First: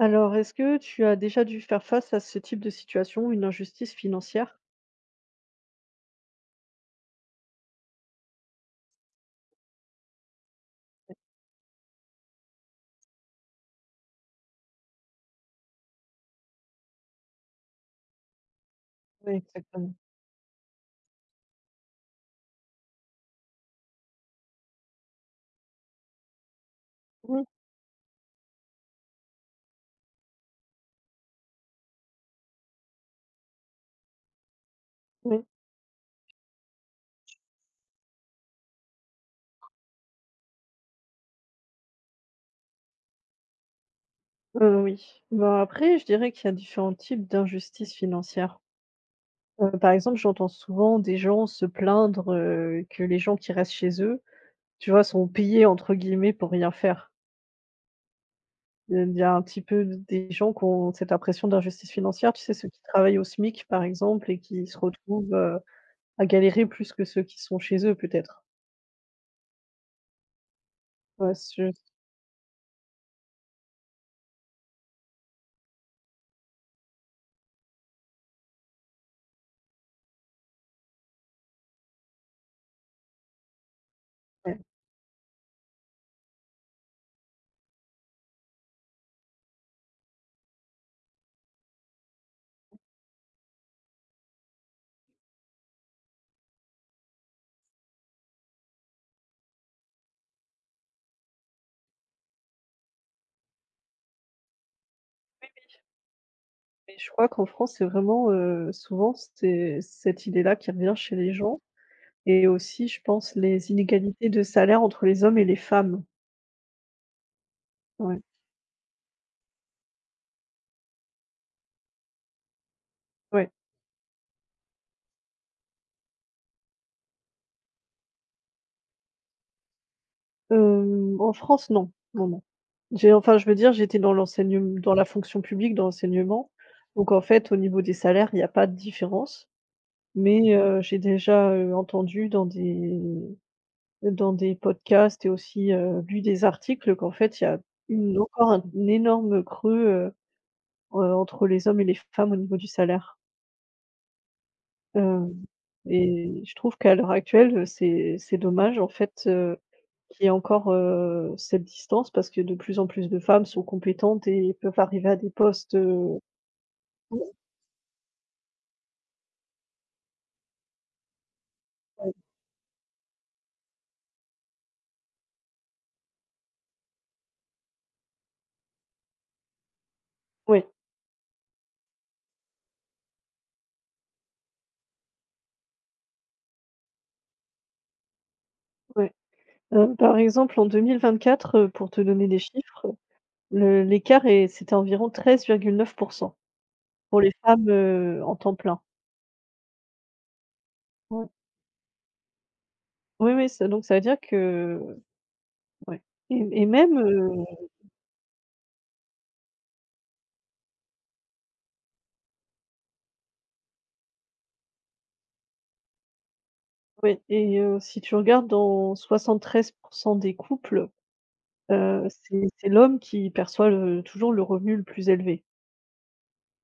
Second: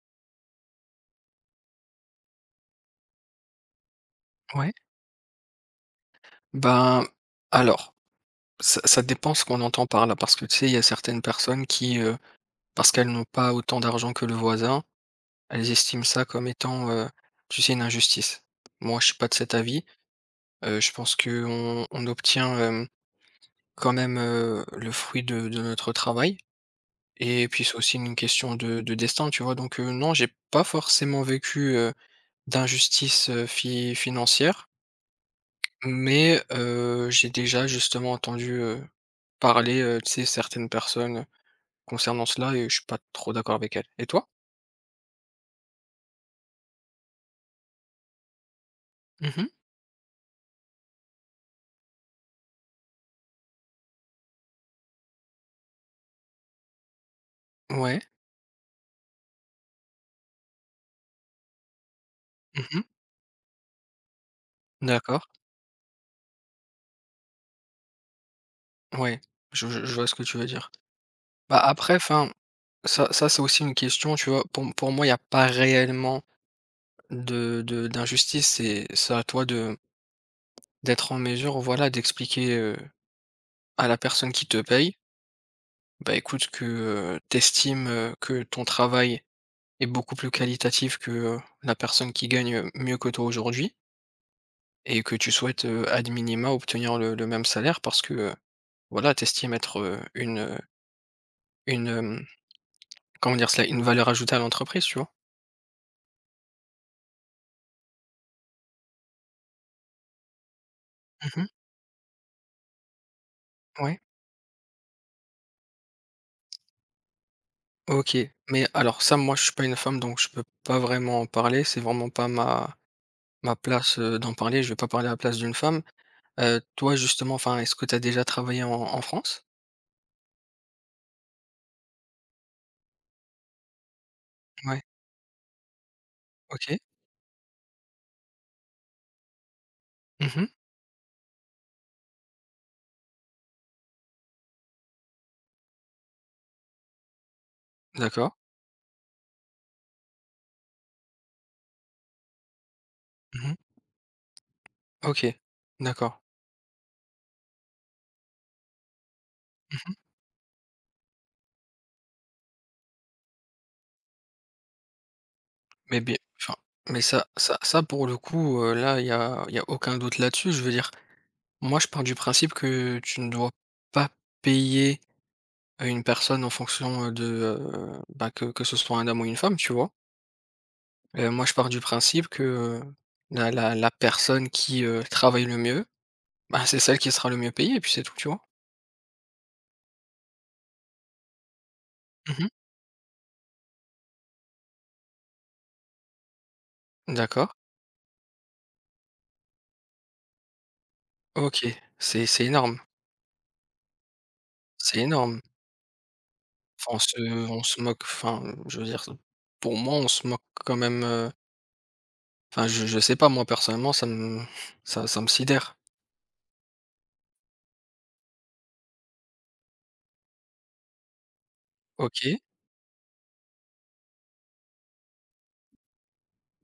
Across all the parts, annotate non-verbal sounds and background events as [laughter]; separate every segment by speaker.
Speaker 1: Alors, est-ce que tu as déjà dû faire face à ce type de situation, une injustice financière?
Speaker 2: Ouais, ben, alors, ça dépend ce qu'on entend par là, parce que tu sais, il y a certaines personnes qui, parce qu'elles n'ont pas autant d'argent que le voisin, elles estiment ça comme étant, tu sais, une injustice. Moi, je suis pas de
Speaker 1: Oui,
Speaker 2: cet avis,
Speaker 1: exactement.
Speaker 2: je pense que on obtient, quand même, le fruit de notre travail
Speaker 1: Oui,
Speaker 2: et puis c'est aussi une question de destin, tu vois? Donc, non, j'ai pas forcément vécu, d'injustice, fi financière.
Speaker 1: oui,
Speaker 2: Mais j'ai déjà justement entendu, parler, tu sais, certaines personnes concernant cela, et je suis pas trop d'accord avec elles. Et toi?
Speaker 1: oui. Ben, après, je dirais qu'il y a différents types d'injustices financières.
Speaker 2: Mmh.
Speaker 1: Par exemple, j'entends souvent des gens se plaindre, que les gens qui restent chez eux, tu vois, sont «payés» entre guillemets pour rien faire.
Speaker 2: Ouais.
Speaker 1: Il y a un petit peu des gens qui ont cette impression d'injustice financière, tu sais, ceux qui
Speaker 2: Mmh.
Speaker 1: travaillent au SMIC, par exemple, et qui se
Speaker 2: D'accord.
Speaker 1: retrouvent, à galérer plus que ceux qui sont chez eux peut-être.
Speaker 2: Ouais. Je vois ce que tu veux dire.
Speaker 1: Ouais,
Speaker 2: Bah,
Speaker 1: je
Speaker 2: après, enfin, ça ça, c'est aussi une question, tu vois? Pour moi, il y a pas réellement de d'injustice. C'est à toi de d'être en mesure, voilà, d'expliquer, à la personne qui
Speaker 1: ouais.
Speaker 2: te paye, bah, écoute, que, tu estimes, que ton travail est beaucoup plus qualitatif que, la personne qui gagne, mieux que toi aujourd'hui, et que tu souhaites, ad minima obtenir le même salaire parce que, voilà, tu estimes être, une, comment dire cela? Une valeur ajoutée à l'entreprise, tu vois?
Speaker 1: Mais je crois qu'en France, c'est vraiment, souvent, c'est cette idée-là qui revient chez les
Speaker 2: Mmh.
Speaker 1: gens et aussi, je pense, les
Speaker 2: Ouais,
Speaker 1: inégalités de salaire entre les hommes et les femmes.
Speaker 2: OK.
Speaker 1: Ouais,
Speaker 2: Mais alors ça, moi, je suis pas une femme, donc je peux pas vraiment en parler. C'est vraiment pas ma
Speaker 1: ouais.
Speaker 2: place, d'en parler. Je vais pas parler à la place d'une femme. Toi, justement, enfin, est-ce que tu as déjà travaillé en France?
Speaker 1: En France, non, non, non. J'ai enfin, je veux dire, j'étais dans l'enseignement,
Speaker 2: Ouais,
Speaker 1: dans la fonction publique, dans l'enseignement,
Speaker 2: OK.
Speaker 1: donc en fait, au niveau des salaires, il n'y a pas de différence,
Speaker 2: Mmh.
Speaker 1: mais j'ai déjà, entendu dans des podcasts et aussi, lu des articles qu'en fait, il y a une
Speaker 2: D'accord.
Speaker 1: encore un énorme creux. Entre les hommes et les femmes au niveau du salaire.
Speaker 2: Mmh. OK.
Speaker 1: Heu
Speaker 2: D'accord.
Speaker 1: et je trouve qu'à l'heure actuelle, c'est dommage en fait,
Speaker 2: Mmh.
Speaker 1: qu'il y ait encore, cette distance parce que de plus en plus de femmes sont compétentes et peuvent arriver à des postes,
Speaker 2: Mais bien, enfin, mais ça
Speaker 1: [unintelligible]
Speaker 2: ça ça pour le coup, là, il y a aucun doute là-dessus. Je veux dire, moi, je pars du principe que tu ne dois pas payer, une personne en fonction, de, bah, que ce soit un homme ou une femme, tu vois?
Speaker 1: ouais,
Speaker 2: Moi, je pars du principe que, heu, la personne qui, travaille le mieux, bah, c'est celle qui sera le mieux payée et puis c'est tout, tu vois?
Speaker 1: ouais. Par exemple en 2024, pour te donner des
Speaker 2: Mmh.
Speaker 1: chiffres, le l'écart est c'était environ 13,9% pour les
Speaker 2: D'accord.
Speaker 1: femmes, en temps plein. Ouais.
Speaker 2: OK, c'est énorme,
Speaker 1: Oui, oui, ça donc ça veut dire que,
Speaker 2: c'est énorme.
Speaker 1: ouais, et
Speaker 2: Enfin,
Speaker 1: même,
Speaker 2: on
Speaker 1: heu
Speaker 2: se on se moque, enfin, je veux dire, pour moi, on se moque quand même. Heu, enfin, je sais pas, moi personnellement, ça me sidère.
Speaker 1: Oui, et si tu regardes dans 73 des couples,
Speaker 2: OK.
Speaker 1: c'est l'homme qui perçoit le toujours le revenu le plus élevé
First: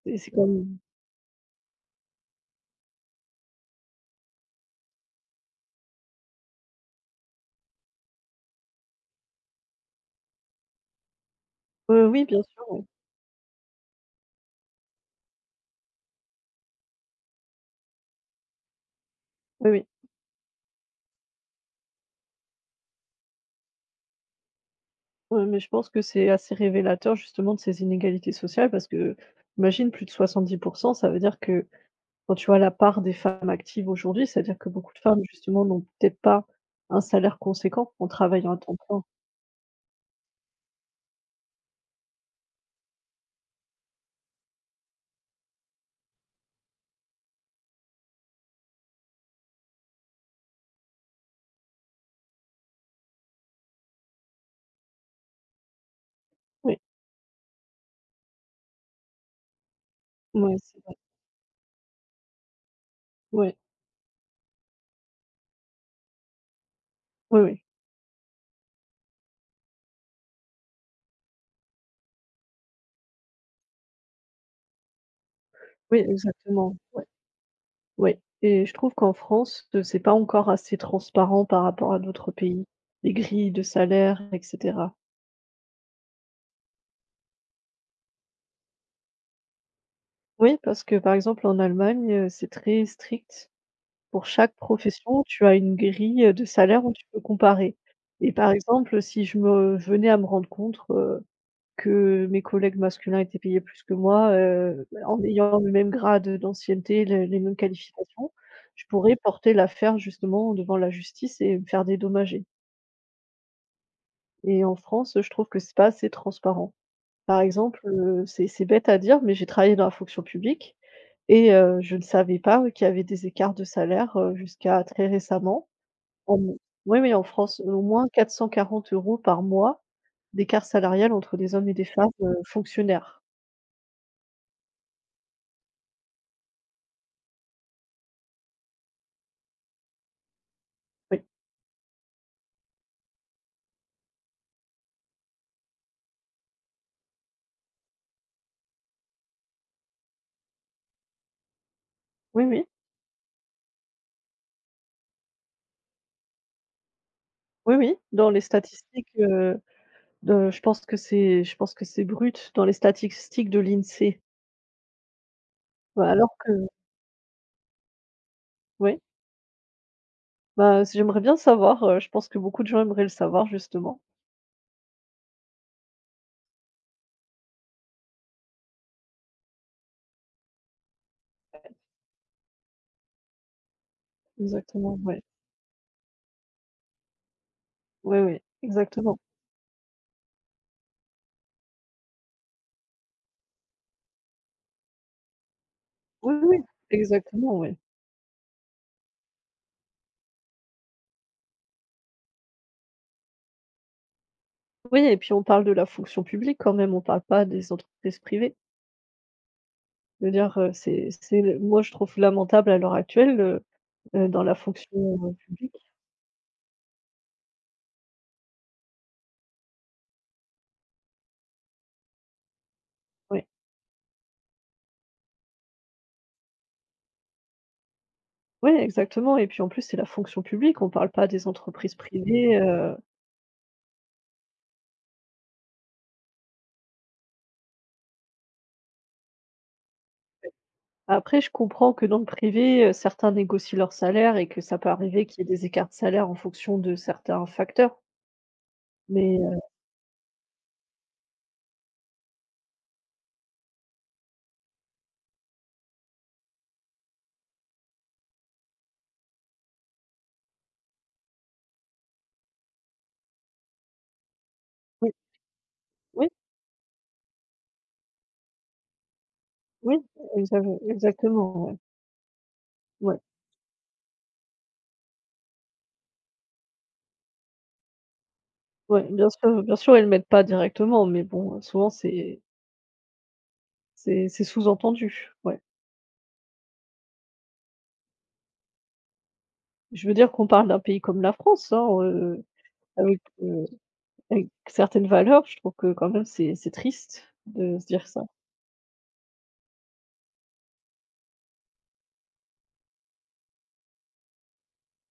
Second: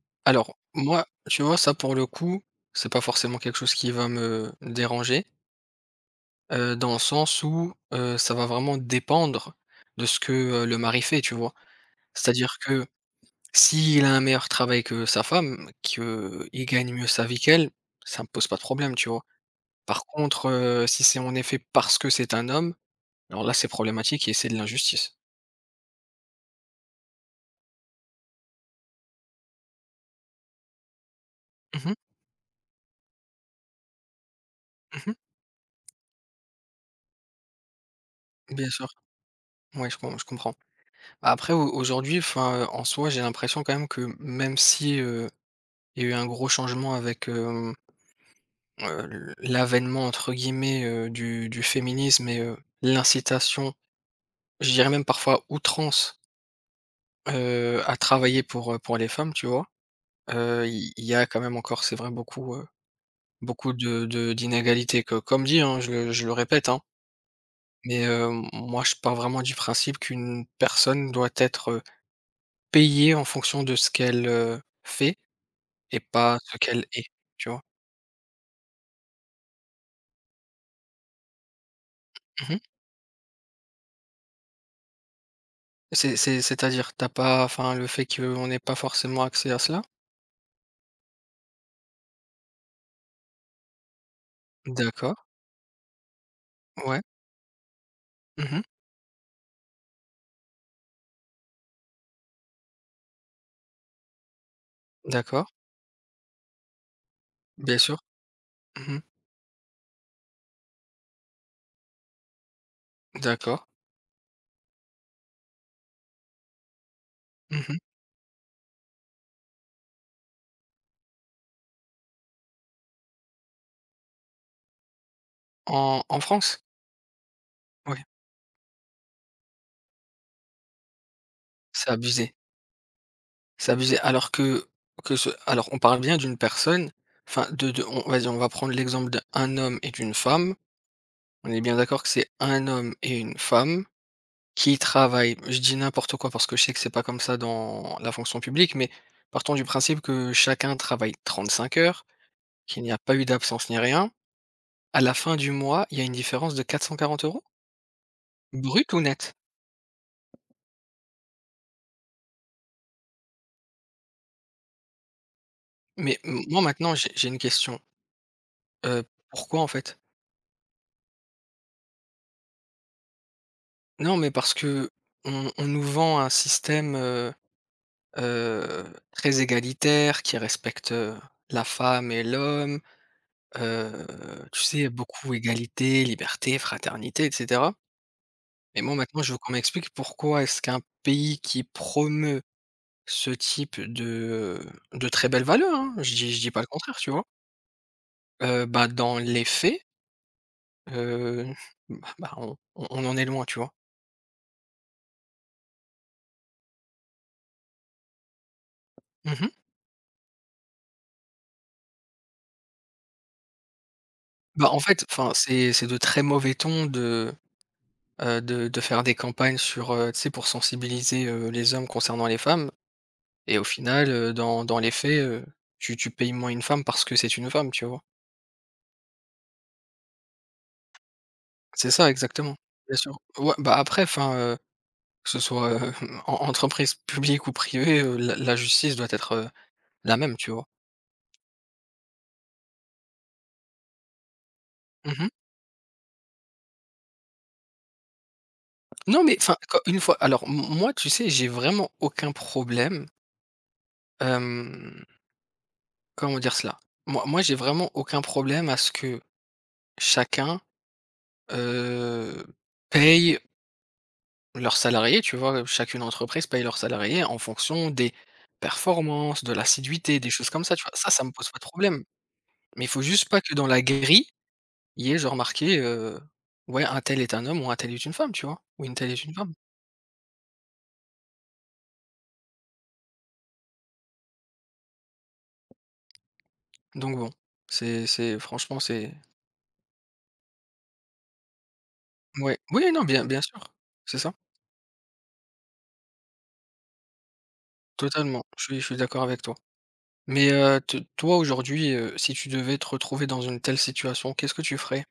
Speaker 1: et c'est quand
Speaker 2: Alors
Speaker 1: même
Speaker 2: moi, tu vois, ça pour le coup, c'est pas forcément quelque chose qui va me déranger, dans le sens où, ça va vraiment dépendre de ce que, le mari fait, tu vois?
Speaker 1: heu, oui, bien
Speaker 2: C'est-à-dire
Speaker 1: sûr, oui.
Speaker 2: que s'il a un meilleur travail que sa femme, qu'il gagne mieux sa vie qu'elle, ça me pose pas de problème, tu vois?
Speaker 1: Oui, oui.
Speaker 2: Par contre, si c'est en effet parce que c'est un homme, alors là c'est problématique et c'est de l'injustice.
Speaker 1: Ouais, mais je pense que c'est assez révélateur justement de ces inégalités sociales parce que, imagine plus de 70, ça veut dire que
Speaker 2: Mmh mh.
Speaker 1: quand tu vois la part des femmes actives aujourd'hui, c'est-à-dire que beaucoup de
Speaker 2: Mmh.
Speaker 1: femmes justement n'ont peut-être pas un salaire conséquent en travaillant à
Speaker 2: Bien
Speaker 1: temps
Speaker 2: sûr.
Speaker 1: plein.
Speaker 2: Ouais, je comprends. Après au aujourd'hui, enfin, en soi, j'ai l'impression quand même que, même si, il y a eu un gros changement avec, hem, l «l'avènement» entre guillemets, du féminisme et l'incitation, je dirais même parfois outrance,
Speaker 1: Oui,
Speaker 2: à travailler pour les femmes, tu vois?
Speaker 1: ouais, c'est
Speaker 2: Il
Speaker 1: vrai.
Speaker 2: y a quand même encore, c'est vrai,
Speaker 1: Ouais,
Speaker 2: beaucoup de d'inégalités, que comme dit, hein, je le répète, hein,
Speaker 1: oui, oui,
Speaker 2: mais moi je pars vraiment du principe qu'une personne doit être, payée en fonction de ce qu'elle, fait. Et
Speaker 1: oui,
Speaker 2: pas ce
Speaker 1: exactement.
Speaker 2: qu'elle est, tu vois?
Speaker 1: Oui et je trouve qu'en France, c'est pas encore assez transparent par rapport à d'autres
Speaker 2: Mmh.
Speaker 1: pays. Les grilles de salaire et cetera.
Speaker 2: C'est-à-dire? T'as pas, enfin, le fait qu'on n'ait pas forcément accès à cela?
Speaker 1: Oui, parce que, par exemple, en Allemagne, c'est très strict. Pour chaque
Speaker 2: D'accord,
Speaker 1: profession, tu as une grille, de salaire où
Speaker 2: ouais.
Speaker 1: tu peux comparer et par
Speaker 2: Mmh.
Speaker 1: exemple, si je venais à me rendre compte, que mes collègues masculins étaient payés plus que moi, en
Speaker 2: D'accord,
Speaker 1: ayant le même grade d'ancienneté, les mêmes
Speaker 2: bien sûr.
Speaker 1: qualifications, je
Speaker 2: Mmh.
Speaker 1: pourrais porter l'affaire justement devant la justice et me faire dédommager.
Speaker 2: D'accord.
Speaker 1: Et en France, je trouve que c'est pas assez transparent. Par
Speaker 2: Mmh.
Speaker 1: exemple, c'est bête à dire, mais j'ai travaillé dans la fonction publique et je ne savais pas qu'il y avait des écarts de salaire, jusqu'à très récemment.
Speaker 2: En
Speaker 1: En
Speaker 2: France?
Speaker 1: Oui, oui, en France, au
Speaker 2: Oui.
Speaker 1: moins 440 € par mois d'écart salarial entre des hommes et des
Speaker 2: C'est
Speaker 1: femmes,
Speaker 2: abusé,
Speaker 1: fonctionnaires.
Speaker 2: c'est abusé. Alors que ce alors on parle bien d'une personne, enfin de on, vas-y, on va prendre l'exemple d'un homme et d'une femme.
Speaker 1: Oui.
Speaker 2: On est bien d'accord que c'est un homme et une femme. Qui travaille? Je dis n'importe quoi parce que je sais que c'est pas comme ça dans la fonction publique, mais partons du principe que chacun travaille 35 heures,
Speaker 1: Oui, oui.
Speaker 2: qu'il n'y a pas eu d'absence ni rien. À la fin du mois, il y a une différence de 440 euros.
Speaker 1: Oui, oui, dans les
Speaker 2: Brut ou
Speaker 1: statistiques,
Speaker 2: net?
Speaker 1: de je pense que c'est brut, dans les statistiques de l'INSEE. Bah,
Speaker 2: Mais
Speaker 1: alors
Speaker 2: m
Speaker 1: que
Speaker 2: moi maintenant j'ai une question,
Speaker 1: ouais.
Speaker 2: heu, pourquoi en fait?
Speaker 1: Bah, j'aimerais bien savoir, je pense que beaucoup de gens aimeraient le savoir justement.
Speaker 2: Non, mais parce que on nous vend un système, heu, très égalitaire, qui respecte, la femme et l'homme, heu, tu sais,
Speaker 1: Exactement, ouais.
Speaker 2: beaucoup: égalité, liberté, fraternité et cetera.
Speaker 1: Oui, oui,
Speaker 2: Mais moi,
Speaker 1: exactement.
Speaker 2: maintenant, je veux qu'on m'explique pourquoi est-ce qu'un pays qui promeut ce type de très belles valeurs, hein,
Speaker 1: Oui,
Speaker 2: je dis
Speaker 1: oui,
Speaker 2: pas le contraire, tu vois?
Speaker 1: exactement, oui.
Speaker 2: Bah, dans les faits, heu, on en est loin, tu vois?
Speaker 1: Oui et puis on parle de la fonction publique quand même, on parle pas des entreprises privées.
Speaker 2: Mmh.
Speaker 1: Je veux dire, c'est le moi je trouve lamentable à l'heure actuelle, dans la
Speaker 2: Bah, en
Speaker 1: fonction,
Speaker 2: fait, enfin,
Speaker 1: heu,
Speaker 2: c'est
Speaker 1: publique.
Speaker 2: c'est de très mauvais ton de faire des campagnes sur, tu sais, pour sensibiliser, les hommes concernant les femmes,
Speaker 1: Ouais.
Speaker 2: et au final, dans les faits, tu payes moins une femme parce que c'est une femme, tu vois?
Speaker 1: Ouais, exactement et puis en plus c'est la fonction publique, on parle pas des
Speaker 2: C'est
Speaker 1: entreprises
Speaker 2: ça,
Speaker 1: privées.
Speaker 2: exactement.
Speaker 1: heu,
Speaker 2: Bien sûr. Ouais, bah, après, enfin, que ce soit, [laughs] en entreprise publique ou privée, la justice doit être, la même, tu vois?
Speaker 1: après je comprends que dans le privé, certains négocient leur salaire et que ça peut arriver
Speaker 2: Mmh.
Speaker 1: qu'il y ait des écarts de salaire en fonction de certains facteurs,
Speaker 2: Non, mais enfin,
Speaker 1: mais
Speaker 2: quand une fois, alors m moi, tu sais, j'ai vraiment aucun problème. hem, Comment dire cela? Moi, j'ai vraiment aucun problème à ce que chacun, heu, paye leurs
Speaker 1: oui,
Speaker 2: salariés, tu vois? Chacune
Speaker 1: oui,
Speaker 2: entreprise paye leurs salariés en fonction des performances, de
Speaker 1: oui,
Speaker 2: l'assiduité, des choses
Speaker 1: exac
Speaker 2: comme ça, tu vois? Ça me pose pas de
Speaker 1: exactement, ouais.
Speaker 2: problème. Mais il faut
Speaker 1: Ouais,
Speaker 2: juste pas que dans la grille. Hier, j'ai remarqué, ouais, un tel est un homme ou un tel est une femme, tu vois? Ou une
Speaker 1: ouais,
Speaker 2: telle est une femme.
Speaker 1: bien sûr, ils le mettent pas directement, mais bon, souvent c'est sous-entendu, ouais.
Speaker 2: Donc bon, c'est, franchement, c'est,
Speaker 1: Je veux dire qu'on parle d'un pays comme la France, hein,
Speaker 2: ouais. Oui, non,
Speaker 1: avec,
Speaker 2: bien bien sûr,
Speaker 1: heu,
Speaker 2: c'est ça,
Speaker 1: avec certaines valeurs, je trouve que quand même c'est triste de se dire ça.
Speaker 2: totalement. Je suis d'accord avec toi. Mais te toi, aujourd'hui, si tu devais te retrouver dans une telle situation, qu'est-ce que tu ferais?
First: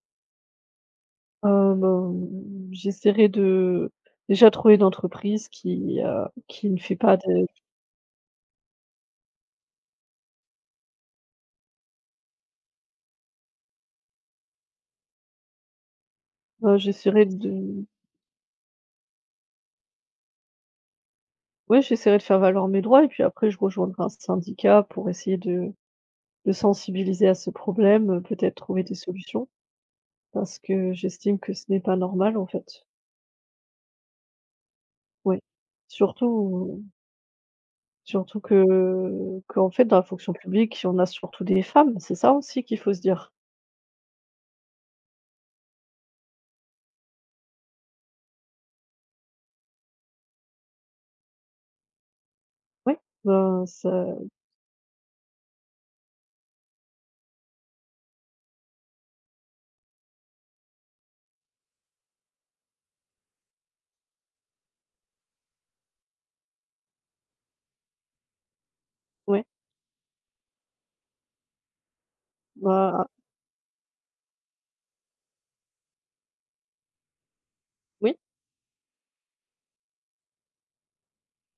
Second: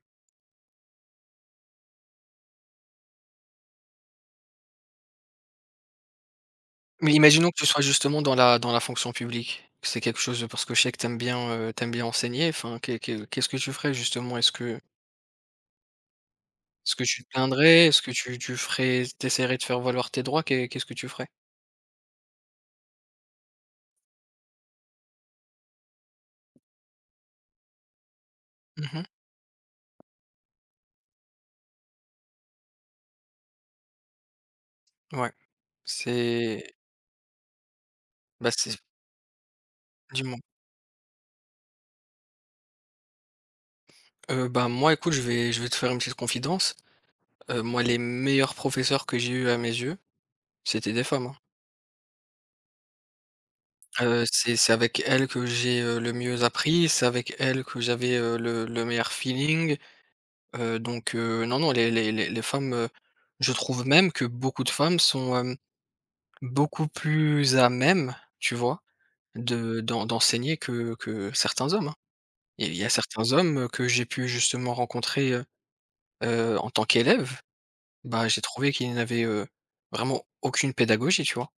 Speaker 1: Ben, j'essaierai de déjà trouver une entreprise qui ne fait
Speaker 2: Mais
Speaker 1: pas de,
Speaker 2: imaginons que tu sois justement dans la fonction publique. Que c'est quelque chose parce que je sais que t'aimes bien, tu bien enseigner, enfin, qu'est-ce que tu ferais justement? Est-ce que
Speaker 1: ouais,
Speaker 2: tu
Speaker 1: j'essaierai
Speaker 2: te
Speaker 1: de
Speaker 2: plaindrais? Est-ce que tu ferais, tu de faire valoir tes droits? Qu'est-ce que tu ferais?
Speaker 1: ouais, j'essaierai de faire valoir mes droits et puis après je rejoindrai un syndicat pour essayer de sensibiliser à ce problème, peut-être trouver des
Speaker 2: Mmh.
Speaker 1: solutions parce que j'estime que ce n'est pas normal, en fait.
Speaker 2: Ouais,
Speaker 1: Ouais.
Speaker 2: c'est
Speaker 1: Surtout surtout
Speaker 2: bah, c'est
Speaker 1: que qu'en fait, dans la fonction
Speaker 2: dis-moi.
Speaker 1: publique, on a surtout des femmes, c'est ça aussi qu'il faut se dire.
Speaker 2: Bah, moi écoute, je vais te faire une petite confidence. Moi les meilleurs professeurs que j'ai eus à mes yeux, c'était des femmes, hein.
Speaker 1: Ouais, ben, ça,
Speaker 2: C'est avec elles que j'ai, le mieux appris, c'est avec elles que j'avais, le meilleur feeling, donc non, non, les femmes, je trouve même que beaucoup de femmes sont, beaucoup plus à même, tu vois?
Speaker 1: ouais,
Speaker 2: De d'en D'enseigner que certains hommes, hein. Et il y a
Speaker 1: bah,
Speaker 2: certains hommes, que j'ai pu justement rencontrer, en tant qu'élève,
Speaker 1: oui,
Speaker 2: bah, j'ai trouvé qu'il n'avait, vraiment aucune pédagogie, tu vois?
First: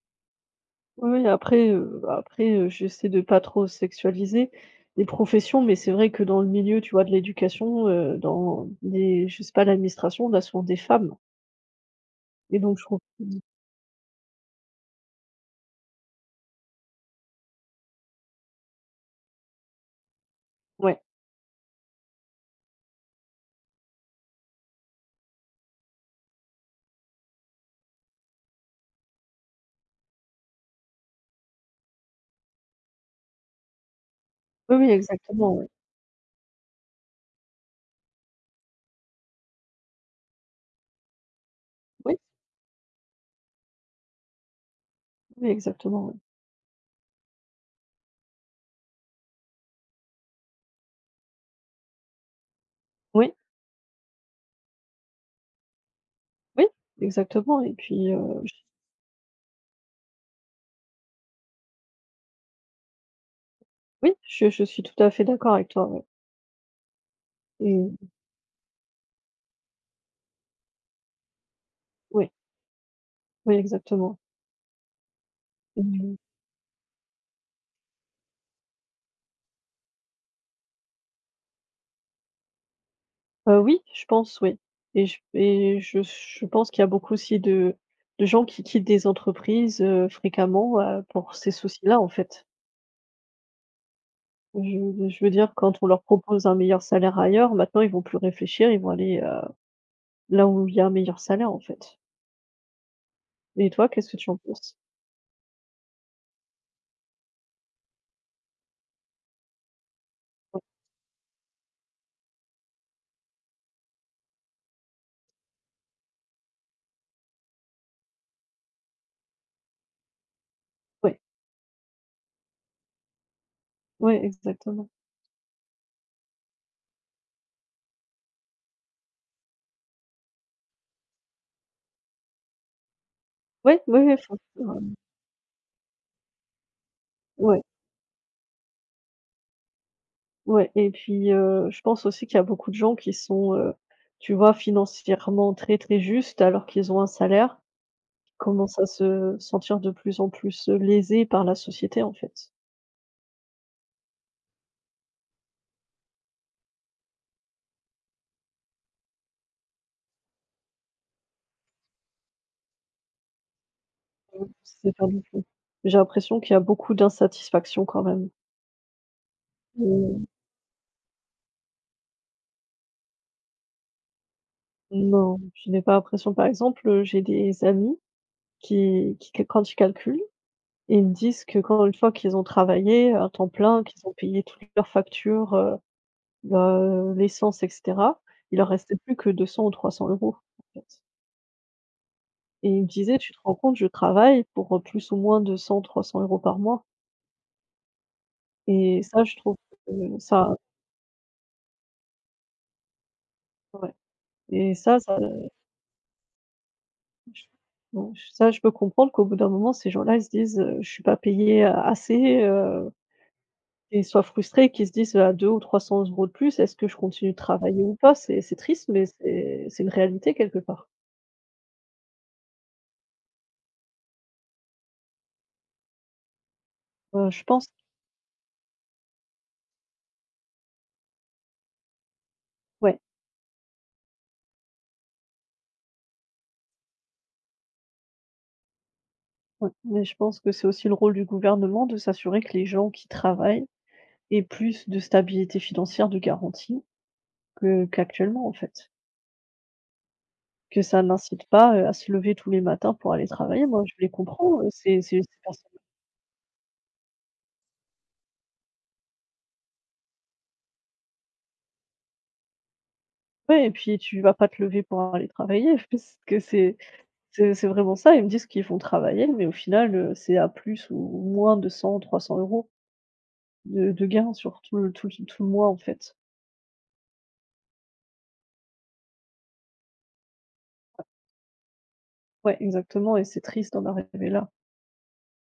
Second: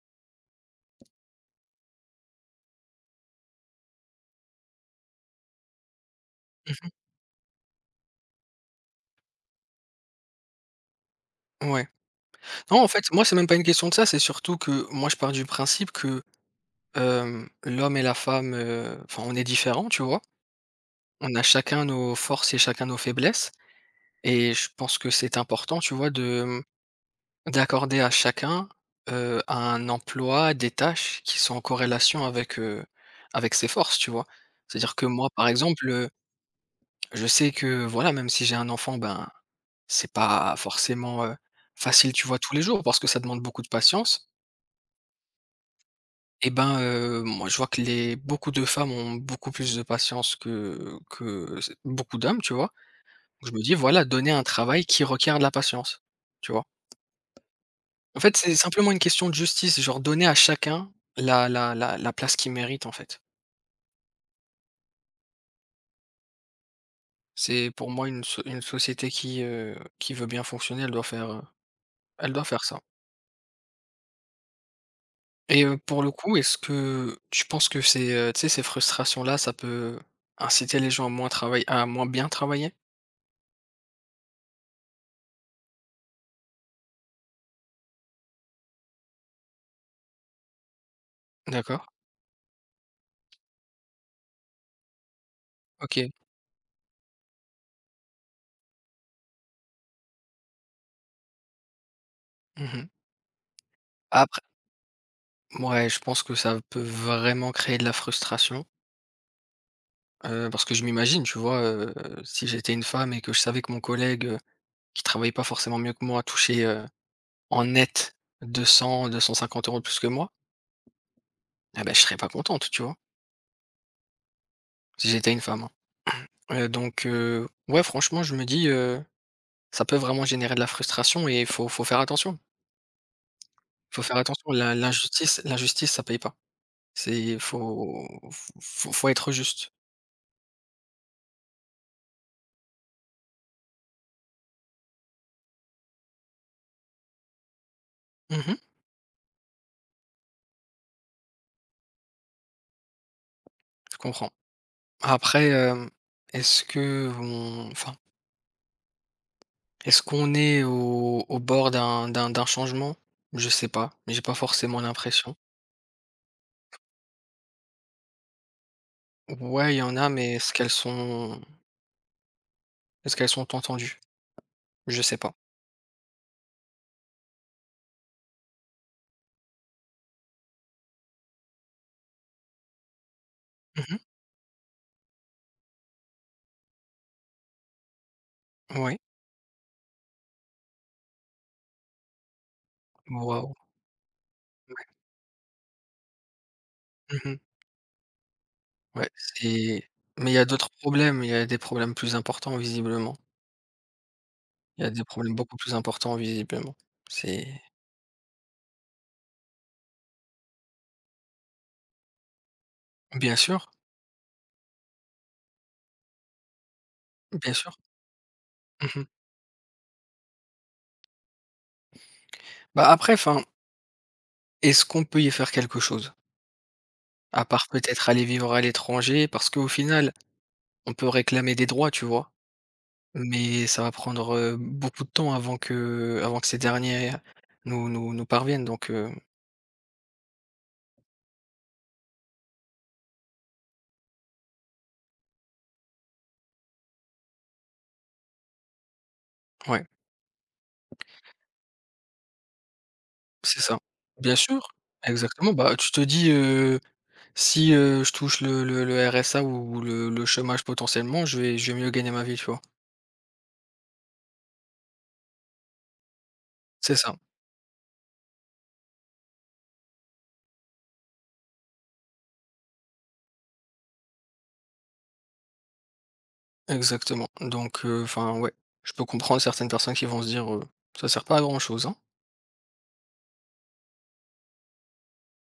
Speaker 1: oui, oui, après, j'essaie de pas trop sexualiser les professions, mais c'est vrai que dans le milieu,
Speaker 2: Mmh.
Speaker 1: tu vois, de l'éducation, dans les je sais pas, l'administration, on a souvent des femmes
Speaker 2: Ouais.
Speaker 1: et donc
Speaker 2: Non,
Speaker 1: je
Speaker 2: en
Speaker 1: trouve,
Speaker 2: fait, moi, c'est même pas une question de ça, c'est surtout que moi, je pars du principe que, l'homme et la femme, enfin, on est différents, tu vois?
Speaker 1: ouais.
Speaker 2: On a chacun nos forces et chacun nos faiblesses, et je pense que c'est important, tu vois, d'accorder à chacun, un emploi, des tâches qui sont en corrélation avec ses forces, tu vois?
Speaker 1: Oui, oui,
Speaker 2: C'est-à-dire que moi, par
Speaker 1: exactement, ouais.
Speaker 2: exemple, je sais que, voilà, même si j'ai un enfant, ben c'est pas forcément, facile,
Speaker 1: Oui.
Speaker 2: tu vois, tous les jours, parce que ça demande beaucoup de patience.
Speaker 1: Oui, exactement, oui.
Speaker 2: Et ben, moi je vois que les beaucoup de femmes ont beaucoup plus de patience que s beaucoup d'hommes, tu vois?
Speaker 1: Oui,
Speaker 2: Donc, je me dis: «Voilà, donner un travail qui requiert de la patience», tu vois?
Speaker 1: oui, exactement et puis,
Speaker 2: En fait,
Speaker 1: j
Speaker 2: c'est simplement une question de justice, genre donner à chacun la place qu'il mérite, en fait.
Speaker 1: oui, je suis tout à fait d'accord avec toi, ouais
Speaker 2: C'est
Speaker 1: et
Speaker 2: pour moi une une société qui, veut bien fonctionner,
Speaker 1: oui,
Speaker 2: elle doit faire ça.
Speaker 1: oui, exactement.
Speaker 2: Et pour le
Speaker 1: Mmh,
Speaker 2: coup, est-ce que tu penses que ces, tu sais, ces frustrations-là, ça peut inciter les gens à moins travailler, à moins bien travailler?
Speaker 1: oui, je pense, oui et je pense qu'il y a beaucoup aussi de gens qui quittent des entreprises, fréquemment, pour ces
Speaker 2: D'accord,
Speaker 1: soucis-là, en fait. Je veux dire, quand on leur
Speaker 2: OK.
Speaker 1: propose un meilleur salaire ailleurs, maintenant, ils vont plus réfléchir, ils vont aller, là où il y a un meilleur salaire, en fait
Speaker 2: Mmh.
Speaker 1: et toi, qu'est-ce que tu en
Speaker 2: Après,
Speaker 1: penses?
Speaker 2: mouais, je pense que ça peut vraiment créer de la frustration,
Speaker 1: Oui,
Speaker 2: parce que je m'imagine, tu vois, si j'étais une femme et que je savais que mon collègue, qui travaillait pas forcément mieux que moi, touchait, en net 200-250 € de plus que moi,
Speaker 1: oui,
Speaker 2: ah ben je serais pas contente, tu vois?
Speaker 1: exactement.
Speaker 2: Si j'étais une femme, hein. Donc ouais, franchement, je me dis, ça peut vraiment générer de la frustration et il faut faire attention.
Speaker 1: Oui, oui,
Speaker 2: Faut
Speaker 1: oui,
Speaker 2: faire
Speaker 1: faut,
Speaker 2: attention, l'injustice ça paye pas. C'est
Speaker 1: ouais.
Speaker 2: faut faut faut être juste.
Speaker 1: Ouais. et puis, je pense aussi qu'il y a beaucoup de gens qui sont, tu vois, financièrement très, très justes alors qu'ils ont un salaire, qui
Speaker 2: Mmh.
Speaker 1: commencent à se sentir de plus en plus, lésés par la société, en fait.
Speaker 2: Je comprends. Après, est-ce que on, enfin, est-ce qu'on est au bord d'un changement? Je sais pas, j'ai pas
Speaker 1: Mmh,
Speaker 2: forcément
Speaker 1: c'est pas non
Speaker 2: l'impression.
Speaker 1: plus j'ai l'impression qu'il y a beaucoup d'insatisfaction quand même.
Speaker 2: Ouais, il y en a,
Speaker 1: Mmh,
Speaker 2: mais est-ce qu'elles sont entendues? Je sais pas.
Speaker 1: non, je n'ai pas l'impression. Par exemple, j'ai des amis qui q quand ils calculent, ils me disent que quand une fois qu'ils ont travaillé à temps plein,
Speaker 2: Mmh mh.
Speaker 1: qu'ils ont payé toutes leurs factures, bah, l'essence et cetera, il leur restait
Speaker 2: Oui.
Speaker 1: plus que 200 ou 300 €, en fait et il me disait: «Tu te
Speaker 2: Waouh!
Speaker 1: rends compte, je travaille pour,
Speaker 2: Ouais.
Speaker 1: plus ou moins 200, 300 euros par mois»
Speaker 2: Mmh.
Speaker 1: et
Speaker 2: Ouais,
Speaker 1: ça, je trouve
Speaker 2: c'est
Speaker 1: que
Speaker 2: mais il y a
Speaker 1: ça,
Speaker 2: d'autres problèmes, il y a des problèmes plus importants visiblement.
Speaker 1: ouais et
Speaker 2: Il y a
Speaker 1: ça
Speaker 2: des
Speaker 1: ça
Speaker 2: problèmes beaucoup plus importants visiblement.
Speaker 1: j
Speaker 2: C'est,
Speaker 1: bon, ça, je peux comprendre qu'au bout d'un moment, ces gens-là, ils se disent: «Je suis pas payé, assez»,
Speaker 2: bien sûr,
Speaker 1: qu'ils soient frustrés, qu'ils se disent: «À 200 ou 300 euros de plus, est-ce que je continue de
Speaker 2: bien sûr.
Speaker 1: travailler ou pas?» C'est triste,
Speaker 2: Mmh.
Speaker 1: mais c'est une réalité quelque part.
Speaker 2: Bah, après, enfin, est-ce qu'on peut y faire quelque chose?
Speaker 1: Je
Speaker 2: À part
Speaker 1: pense,
Speaker 2: peut-être aller vivre à l'étranger, parce qu'au final, on peut réclamer des droits, tu vois?
Speaker 1: ouais.
Speaker 2: Mais ça va prendre, beaucoup de temps avant que ces derniers nous parviennent, donc
Speaker 1: Ouais, mais je pense que c'est aussi le rôle du gouvernement de s'assurer que les gens qui travaillent aient plus de stabilité financière de garantie que qu'actuellement, en fait.
Speaker 2: ouais,
Speaker 1: Que ça n'incite pas, à se lever tous les matins pour aller
Speaker 2: c'est
Speaker 1: travailler.
Speaker 2: ça.
Speaker 1: Moi, je les
Speaker 2: Bien
Speaker 1: comprends,
Speaker 2: sûr,
Speaker 1: c'est ces
Speaker 2: exactement.
Speaker 1: personnes,
Speaker 2: Bah, tu te dis, «Si, je touche le RSA ou le chômage potentiellement, je vais mieux gagner ma vie», tu vois?
Speaker 1: ouais et puis tu vas pas te lever pour aller travailler [laughs] parce que c'est
Speaker 2: C'est ça.
Speaker 1: c'est c'est vraiment ça. Ils me disent qu'ils vont travailler, mais au final, c'est à plus ou moins de 100-300 € de gains sur tout le mois, en fait.
Speaker 2: Exactement. Donc, enfin, ouais, je peux comprendre certaines personnes qui vont se dire, «Ça sert pas à grand chose, hein».
Speaker 1: Ouais, exactement et c'est triste d'en arriver là.